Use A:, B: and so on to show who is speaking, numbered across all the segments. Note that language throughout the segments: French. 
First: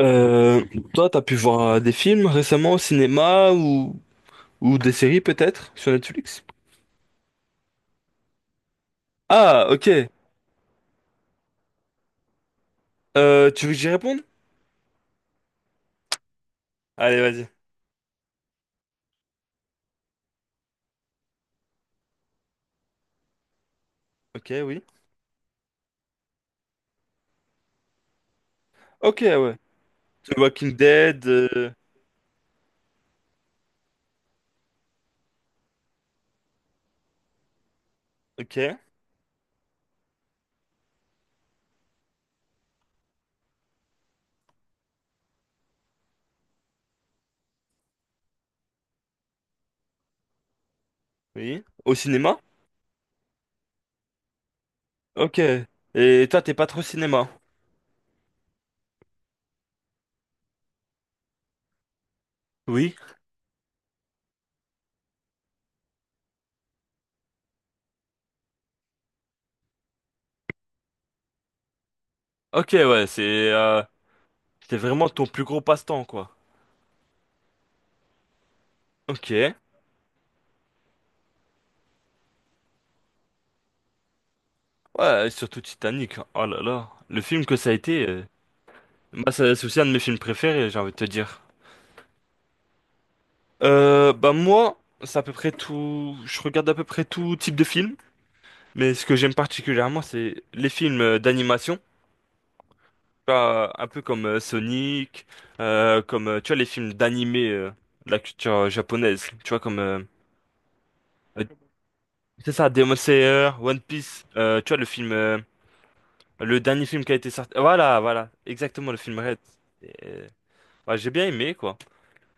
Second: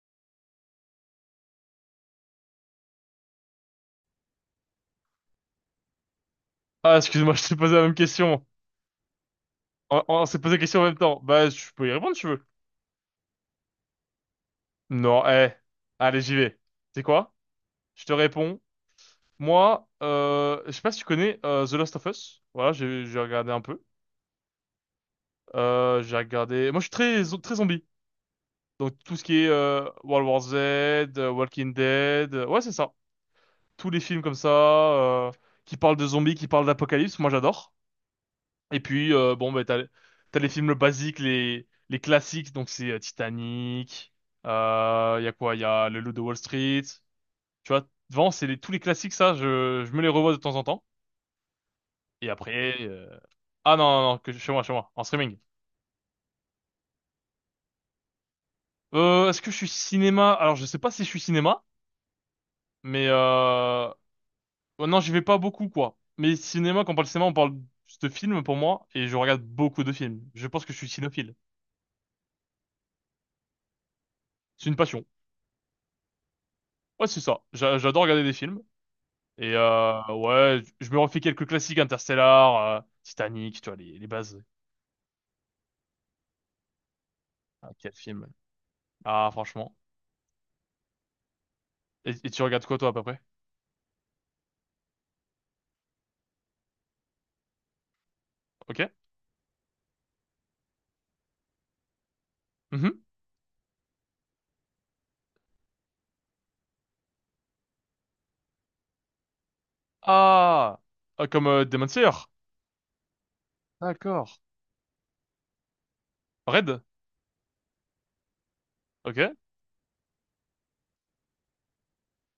A: Euh, Toi, t'as pu voir des films récemment au cinéma ou des séries peut-être sur Netflix?
B: Ah, excuse-moi, je t'ai posé la même question.
A: Ah,
B: On,
A: ok.
B: on s'est posé la question en même temps. Bah, je peux y répondre si tu veux.
A: Tu veux que j'y réponde?
B: Non, eh. Allez, j'y vais. C'est
A: Allez,
B: quoi?
A: vas-y.
B: Je te réponds. Moi, je sais pas si tu connais The Last of Us. Voilà, j'ai regardé un peu.
A: Ok, oui.
B: J'ai regardé. Moi, je suis très zombie. Donc tout
A: Ok,
B: ce qui est
A: ouais.
B: World
A: The
B: War Z,
A: Walking Dead.
B: Walking Dead, ouais, c'est ça. Tous les films comme ça qui parlent de zombies, qui parlent d'apocalypse, moi j'adore.
A: Ok,
B: Et puis, bon, bah, t'as les films basiques, les classiques, donc c'est Titanic, y a quoi? Y a Le Loup de Wall Street. Tu vois, devant, c'est les, tous les classiques, ça, je me les revois de temps en temps.
A: oui. Au
B: Et
A: cinéma?
B: après, ah non, non, non, chez moi, en streaming.
A: Ok. Et toi, t'es pas trop cinéma?
B: Est-ce que je suis cinéma? Alors, je sais pas si je suis cinéma,
A: Oui.
B: mais oh non, j'y vais pas beaucoup, quoi. Mais cinéma, quand on parle cinéma, on parle juste de films pour moi, et je regarde beaucoup de films. Je pense que je suis cinéphile.
A: Ok, ouais, euh,
B: C'est une
A: c'était
B: passion.
A: vraiment ton plus gros passe-temps, quoi.
B: Ouais, c'est ça. J'adore regarder des films.
A: Ok.
B: Et ouais, je me refais quelques classiques, Interstellar, Titanic, tu vois, les bases.
A: Ouais, et surtout Titanic. Oh là là. Le film que ça a
B: Ah, quel
A: été,
B: film. Ah,
A: bah, c'est
B: franchement.
A: aussi un de mes films préférés, j'ai envie de te dire.
B: Et tu regardes quoi, toi, à peu près?
A: Bah moi, c'est à peu près tout. Je regarde à peu près tout type de film,
B: Ok?
A: mais ce que j'aime particulièrement, c'est les films d'animation.
B: Mhm.
A: Tu vois, un peu comme Sonic, comme tu vois les films d'animé de la culture japonaise. Tu vois comme
B: Ah! Ah,
A: euh,
B: comme Demon Slayer.
A: c'est ça, Demon Slayer, One Piece.
B: D'accord.
A: Tu vois le film, le
B: Red?
A: dernier film qui a été sorti. Voilà, voilà, exactement le film
B: Ok.
A: Red. Et, ouais, j'ai bien aimé quoi.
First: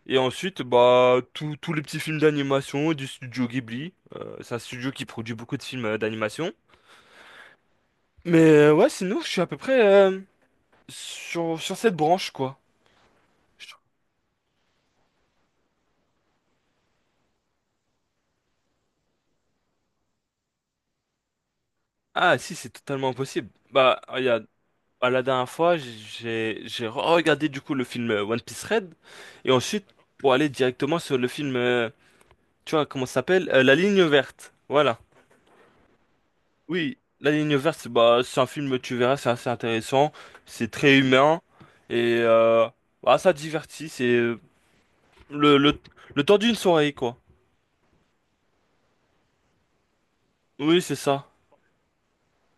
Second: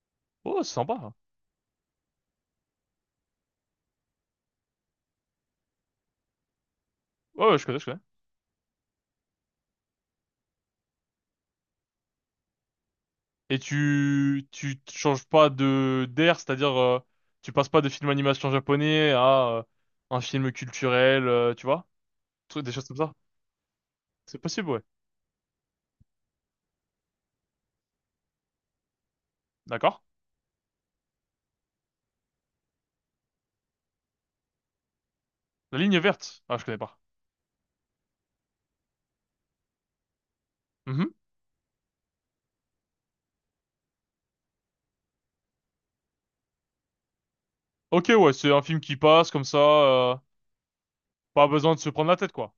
A: Et ensuite,
B: Oh, c'est sympa.
A: bah, tous les petits films d'animation du studio Ghibli. C'est un studio qui produit beaucoup de films d'animation.
B: Ouais, ouais, je connais, je connais.
A: Mais ouais, sinon, je suis à peu près sur cette branche, quoi.
B: Et
A: Je trouve-
B: tu te changes pas de d'air, c'est-à-dire, tu passes pas de film animation japonais à un film culturel, tu vois?
A: Ah, si, c'est
B: Des choses comme
A: totalement
B: ça.
A: impossible. Bah,
B: C'est
A: regarde,
B: possible, ouais.
A: à la dernière fois, j'ai regardé du coup le film One Piece Red. Et ensuite,
B: D'accord.
A: pour aller directement sur le film, tu vois, comment ça s'appelle? La Ligne verte. Voilà.
B: La ligne verte. Ah, je connais
A: Oui,
B: pas.
A: La Ligne verte, bah, c'est un film, tu verras, c'est assez intéressant, c'est très
B: Mhm.
A: humain et bah, ça divertit, c'est le, le, le temps d'une soirée, quoi.
B: Ok, ouais, c'est un film qui passe comme ça,
A: Oui, c'est ça.
B: pas besoin de se prendre la tête, quoi.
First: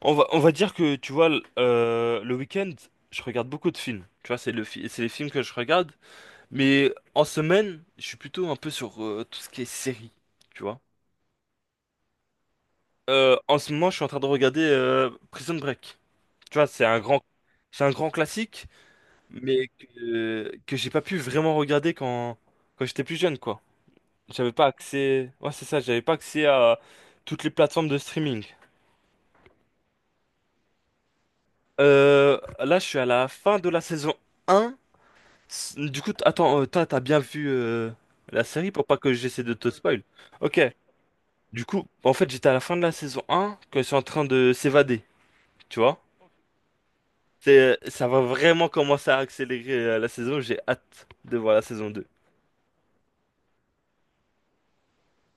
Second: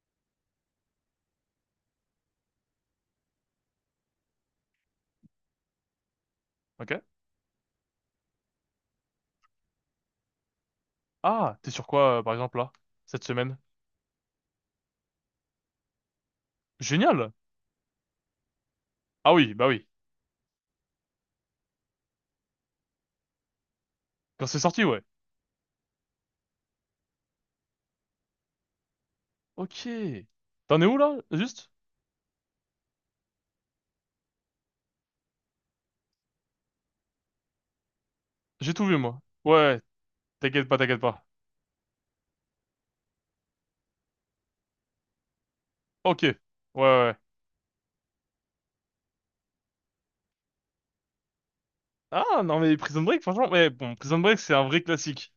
A: On va dire que, tu vois, le week-end, je regarde beaucoup de films. Tu vois, c'est les films que je regarde. Mais
B: Ok.
A: en semaine, je suis plutôt un peu sur tout ce qui est série, tu vois.
B: Ah, t'es sur quoi, par exemple, là, cette semaine?
A: En ce moment, je suis en train de regarder Prison Break. Tu vois,
B: Génial!
A: c'est un grand classique,
B: Ah oui, bah
A: mais
B: oui.
A: que j'ai pas pu vraiment regarder quand j'étais plus jeune, quoi.
B: Quand
A: J'avais
B: c'est
A: pas
B: sorti, ouais.
A: accès. Ouais, c'est ça, j'avais pas accès à toutes les plateformes de streaming.
B: Ok. T'en es où, là, juste?
A: Là, je suis à la fin de la saison 1. Du coup, attends, toi, t'as bien vu la série
B: J'ai
A: pour
B: tout
A: pas
B: vu,
A: que
B: moi.
A: j'essaie de te
B: Ouais,
A: spoil. Ok,
B: t'inquiète pas, t'inquiète pas.
A: du coup, en fait, j'étais à la fin de la saison 1 quand ils sont en train de s'évader, tu vois?
B: Ok. Ouais, ouais, ouais.
A: Ça va vraiment commencer à accélérer la saison, j'ai hâte de voir la saison 2.
B: Ah, non, mais Prison Break, franchement, mais bon, Prison Break, c'est un vrai classique.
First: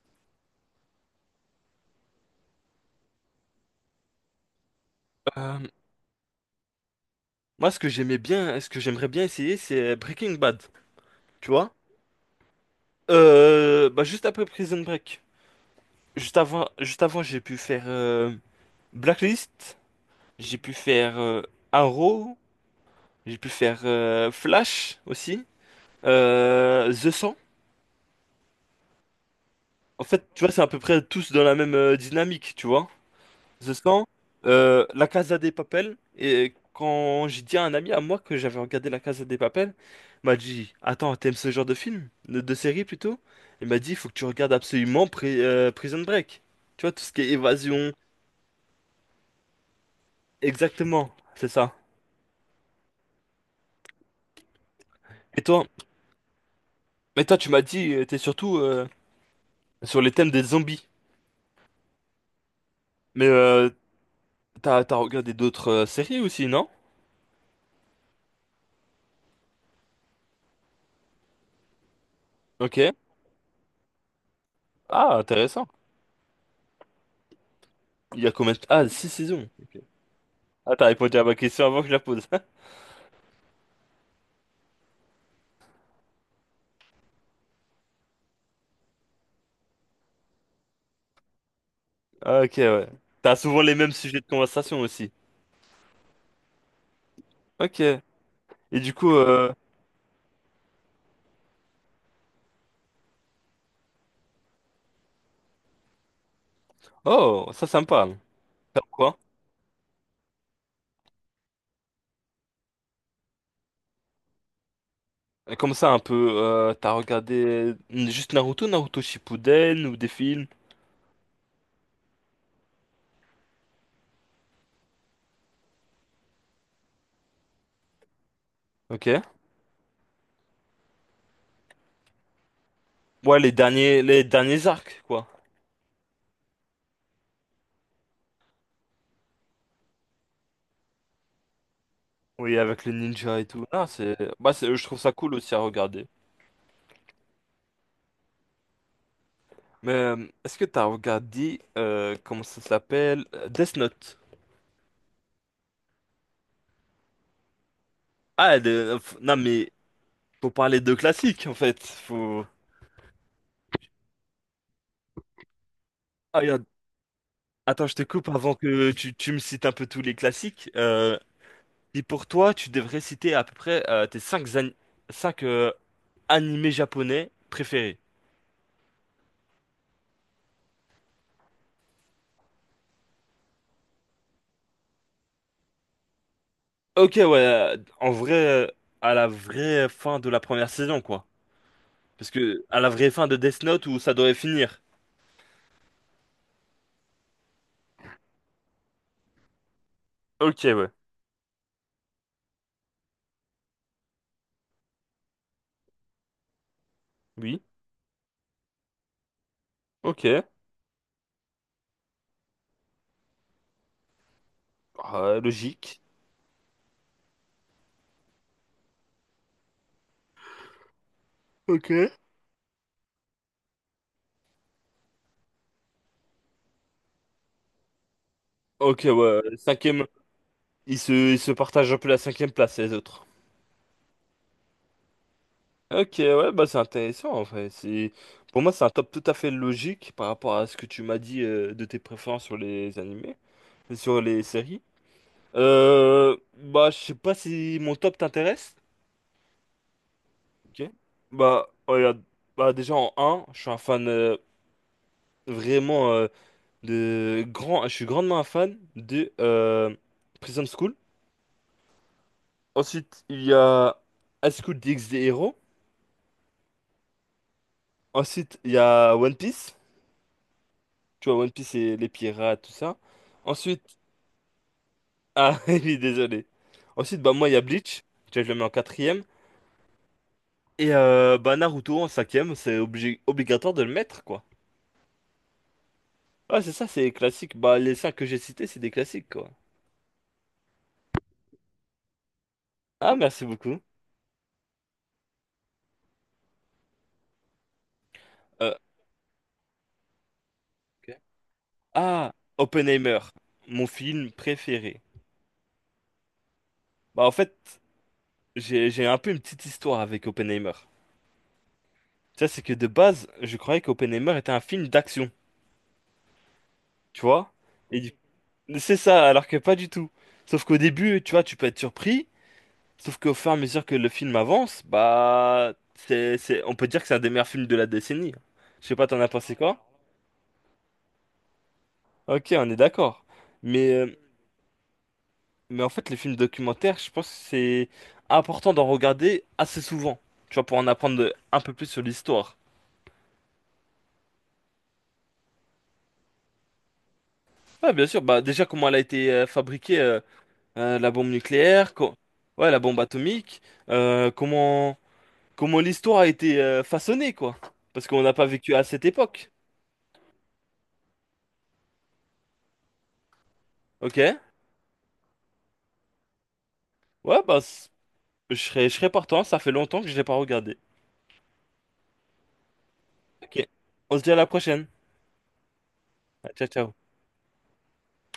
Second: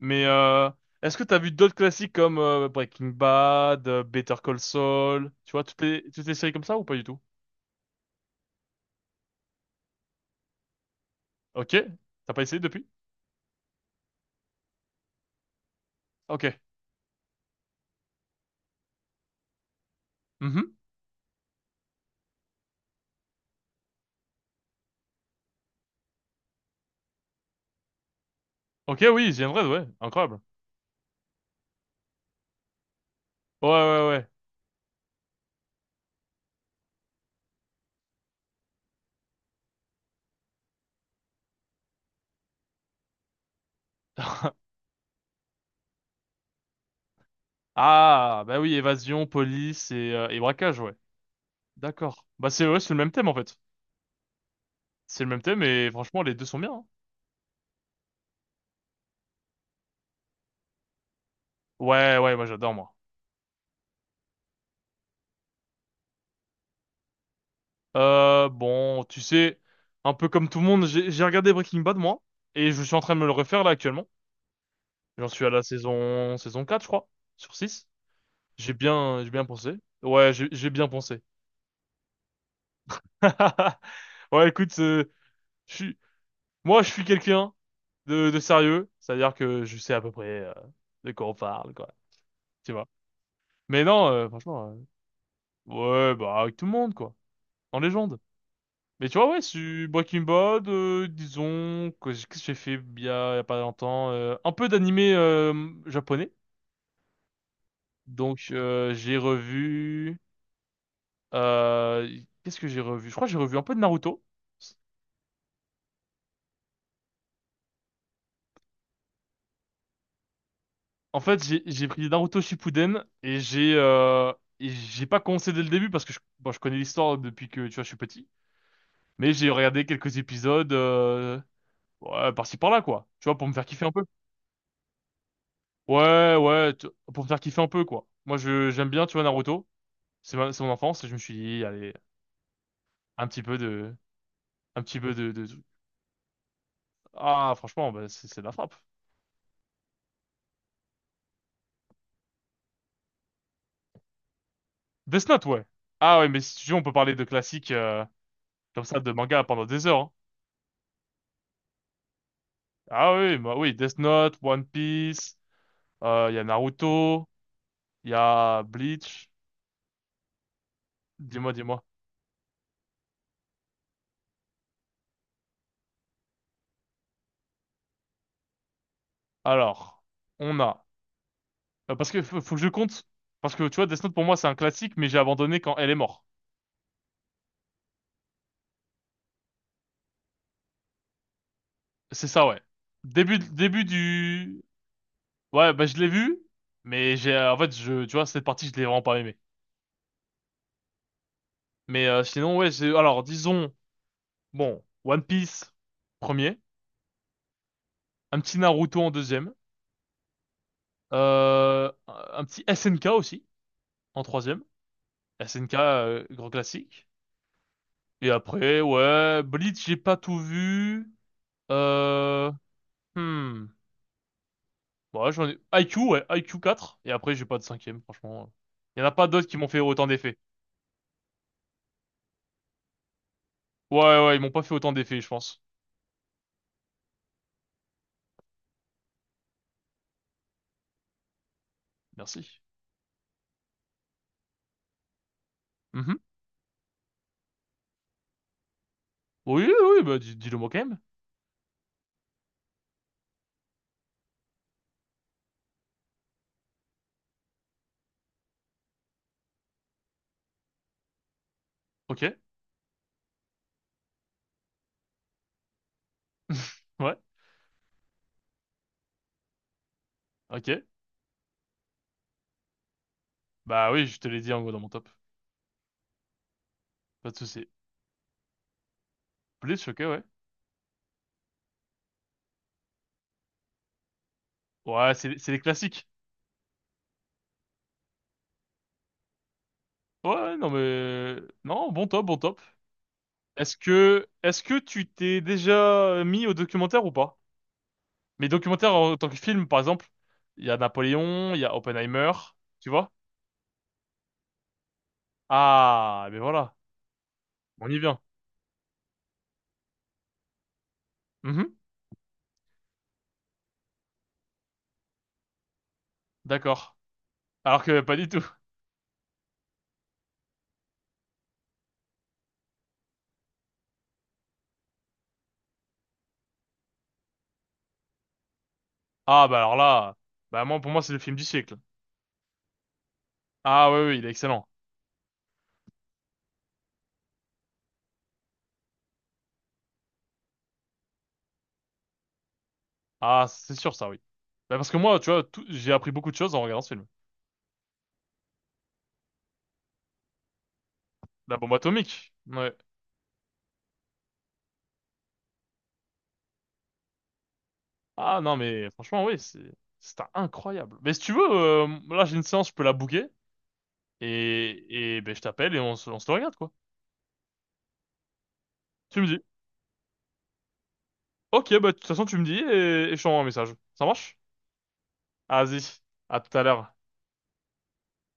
B: Mais, est-ce que t'as vu d'autres classiques comme Breaking Bad, Better Call Saul, tu vois, toutes les séries comme ça ou pas du tout?
A: Moi, ce que j'aimais bien, ce que j'aimerais bien essayer, c'est Breaking Bad, tu vois?
B: Ok. T'as pas essayé depuis?
A: Bah, juste après Prison Break. Juste
B: Ok.
A: avant, juste avant, j'ai pu faire Blacklist, j'ai pu
B: Mhm.
A: faire Arrow, j'ai pu faire Flash aussi, The 100.
B: Ok, oui, The Red, ouais,
A: En fait,
B: incroyable.
A: tu vois, c'est à peu près tous dans la même dynamique, tu vois?
B: Ouais,
A: Je sens
B: ouais, ouais.
A: La Casa des Papel. Et quand j'ai dit à un ami à moi que j'avais regardé La Casa des Papel, il m'a dit, attends, t'aimes ce genre de film? De série plutôt? Il m'a dit, il faut que tu regardes absolument Prison Break. Tu vois, tout ce qui est évasion.
B: Ah, bah oui, évasion, police et braquage, ouais.
A: Exactement, c'est ça.
B: D'accord. Bah, c'est, ouais, c'est le même thème en fait. C'est le
A: Et
B: même thème
A: toi,
B: et franchement les deux sont bien, hein.
A: mais toi, tu m'as dit, t'es surtout sur les thèmes des zombies.
B: Ouais, ouais, moi j'adore moi.
A: Mais t'as regardé d'autres séries aussi, non?
B: Bon, tu sais, un peu comme tout le monde, j'ai regardé Breaking Bad moi et
A: Ok.
B: je suis en train de me le refaire là actuellement.
A: Ah,
B: J'en suis à la
A: intéressant.
B: saison 4 je crois, sur six.
A: Il y a combien de.
B: J'ai
A: Ah, six
B: bien j'ai bien
A: saisons.
B: pensé.
A: Ok.
B: Ouais, j'ai
A: Ah, t'as
B: bien
A: répondu
B: pensé.
A: à ma question avant que je la pose.
B: Ouais, écoute, je suis Moi, je suis quelqu'un de sérieux, c'est-à-dire que je sais à peu près de quoi on parle, quoi.
A: Ah, ok,
B: Tu vois.
A: ouais. T'as souvent les
B: Mais
A: mêmes
B: non,
A: sujets de
B: franchement,
A: conversation aussi.
B: euh, ouais, bah avec tout le monde, quoi.
A: Ok.
B: En
A: Et
B: légende.
A: du
B: Mais
A: coup,
B: tu vois, ouais,
A: euh...
B: sur Breaking Bad, disons que qu'est-ce que j'ai fait il y a pas longtemps, un peu d'animé japonais.
A: Oh, ça me parle.
B: Donc
A: Faire
B: euh,
A: quoi?
B: j'ai revu, euh, qu'est-ce que j'ai revu? Je crois que j'ai revu un peu de Naruto.
A: Et comme ça, un peu, t'as regardé juste Naruto, Naruto Shippuden ou des films?
B: En fait, j'ai pris Naruto Shippuden et j'ai pas commencé dès le début parce que bon, je connais l'histoire depuis que tu vois je suis petit,
A: Ok.
B: mais j'ai regardé quelques épisodes ouais, par-ci par-là quoi. Tu vois
A: Ouais,
B: pour
A: les
B: me faire kiffer un
A: derniers,
B: peu.
A: les derniers arcs, quoi.
B: Ouais, ouais, pour me faire kiffer un peu quoi. Moi, je j'aime bien tu vois Naruto, c'est mon enfance et je me suis dit allez
A: Oui, avec les
B: un
A: ninjas
B: petit
A: et
B: peu
A: tout. Non,
B: de
A: bah, je
B: un
A: trouve
B: petit
A: ça
B: peu de,
A: cool
B: de...
A: aussi à regarder.
B: ah franchement bah, c'est de la frappe.
A: Mais est-ce que t'as regardé, comment ça s'appelle? Death Note.
B: Death Note, ouais. Ah, ouais, mais si tu veux on peut parler de classiques
A: Ah,
B: comme ça de
A: non,
B: manga pendant
A: mais
B: des heures, hein.
A: faut parler de classique en fait. Faut.
B: Ah oui, bah oui, Death Note, One Piece. Il y a Naruto,
A: Attends, je te
B: il y
A: coupe avant
B: a
A: que tu,
B: Bleach.
A: tu me cites un peu tous les classiques.
B: Dis-moi, dis-moi.
A: Et pour toi, tu devrais citer à peu près tes cinq an- cinq, animés japonais préférés.
B: Alors, on a... parce que faut que je compte. Parce que tu vois, Death Note pour moi c'est un classique, mais j'ai abandonné quand elle est morte.
A: Ok, ouais, en vrai, à la vraie fin de la première saison, quoi.
B: C'est
A: Parce
B: ça, ouais.
A: que, à la vraie fin de
B: Début,
A: Death
B: début
A: Note où ça devrait
B: du...
A: finir.
B: Ouais, bah je l'ai vu, mais en fait, je, tu vois, cette partie, je l'ai vraiment pas aimé.
A: Ok, ouais.
B: Mais sinon, ouais. Alors, disons, bon, One Piece, premier.
A: Oui.
B: Un petit Naruto en deuxième.
A: Ok.
B: Un petit SNK aussi, en troisième.
A: Ah,
B: SNK,
A: logique.
B: grand classique. Et après, ouais, Blitz j'ai pas tout vu.
A: Ok.
B: Euh, hmm. Ouais, IQ, ouais, IQ quatre. Et après, j'ai pas de cinquième, franchement. Il y
A: Ok,
B: en a pas
A: ouais.
B: d'autres qui m'ont fait
A: Cinquième.
B: autant d'effets.
A: Ils se partagent un peu la cinquième place, les autres.
B: Ouais, ouais, ils m'ont pas fait autant d'effets, je pense.
A: Ok, ouais, bah c'est intéressant en fait. C'est Pour moi c'est un top tout à fait logique par rapport à ce que tu m'as dit de tes préférences sur
B: Merci.
A: les animés, sur les séries.
B: Mhm.
A: Bah je sais pas si mon top t'intéresse.
B: Oui, oui, bah, dis, le moi quand
A: Ok.
B: même.
A: Bah oh, regarde, bah déjà en un je suis un fan vraiment je suis grandement un fan de Prison School.
B: Ok.
A: Ensuite il y a High School DxD Hero.
B: Ouais,
A: Ensuite il y a One Piece.
B: ok.
A: Tu vois One Piece et les pirates tout ça.
B: Bah
A: Ensuite.
B: oui, je te l'ai dit en gros dans mon top.
A: Ah, oui, désolé. Ensuite,
B: Pas
A: bah
B: de
A: moi, il y a
B: souci.
A: Bleach. Tu vois, je le mets en quatrième.
B: Blitz, ok, ouais.
A: Et bah Naruto en cinquième, c'est obligatoire de le mettre, quoi.
B: Ouais, c'est les classiques.
A: Ah, c'est ça, c'est classique. Bah, les cinq que j'ai cités, c'est des classiques, quoi.
B: Ouais, ouais, non mais... Non, bon top, bon top.
A: Ah, merci
B: Est-ce
A: beaucoup.
B: que, est-ce que tu t'es déjà mis au documentaire ou pas? Mais
A: Euh,
B: documentaire en tant que film, par exemple, il y a
A: ok.
B: Napoléon, il y a Oppenheimer,
A: Ah,
B: tu vois?
A: Oppenheimer, mon film préféré.
B: Ah, mais voilà,
A: Bah, en fait,
B: on y vient.
A: j'ai un peu une petite histoire avec Oppenheimer.
B: Mhm,
A: Tu sais, c'est que de base, je croyais qu'Oppenheimer était un film d'action,
B: d'accord.
A: tu vois?
B: Alors que
A: Et du-
B: pas du tout.
A: c'est ça, alors que pas du tout. Sauf qu'au début, tu vois, tu peux être surpris. Sauf qu'au fur et à mesure que le film avance, bah, on peut dire que c'est un des meilleurs films de la décennie. Je sais pas, t'en as
B: Ah,
A: pensé
B: bah alors
A: quoi?
B: là, bah moi, pour moi, c'est le film du siècle.
A: Ok, on est d'accord. Mais,
B: Ah oui,
A: euh,
B: oui, il est excellent.
A: mais en fait, les films documentaires, je pense que c'est important d'en regarder assez souvent. Tu vois, pour en apprendre un peu plus sur l'histoire.
B: Ah, c'est sûr ça, oui. Bah parce que moi, tu vois, j'ai appris beaucoup de choses en regardant ce film.
A: Ouais, bien sûr. Bah, déjà, comment elle a été fabriquée, la bombe
B: La bombe
A: nucléaire,
B: atomique.
A: ouais,
B: Ouais.
A: la bombe atomique, euh, comment, comment l'histoire a été façonnée, quoi. Parce qu'on n'a
B: Ah
A: pas
B: non,
A: vécu à
B: mais
A: cette
B: franchement, oui,
A: époque.
B: c'est incroyable. Mais si tu veux, là, j'ai une séance, je peux la booker.
A: Ok?
B: Et ben, je t'appelle et on se le regarde, quoi.
A: Ouais, bah. Je serais
B: Tu me dis.
A: partant, ça fait longtemps que je l'ai pas regardé.
B: Ok, bah de toute façon tu me dis et je t'envoie un
A: Ok.
B: message. Ça
A: On se dit à
B: marche?
A: la prochaine.
B: Ah, vas-y, à tout à
A: Ciao,
B: l'heure.
A: ciao.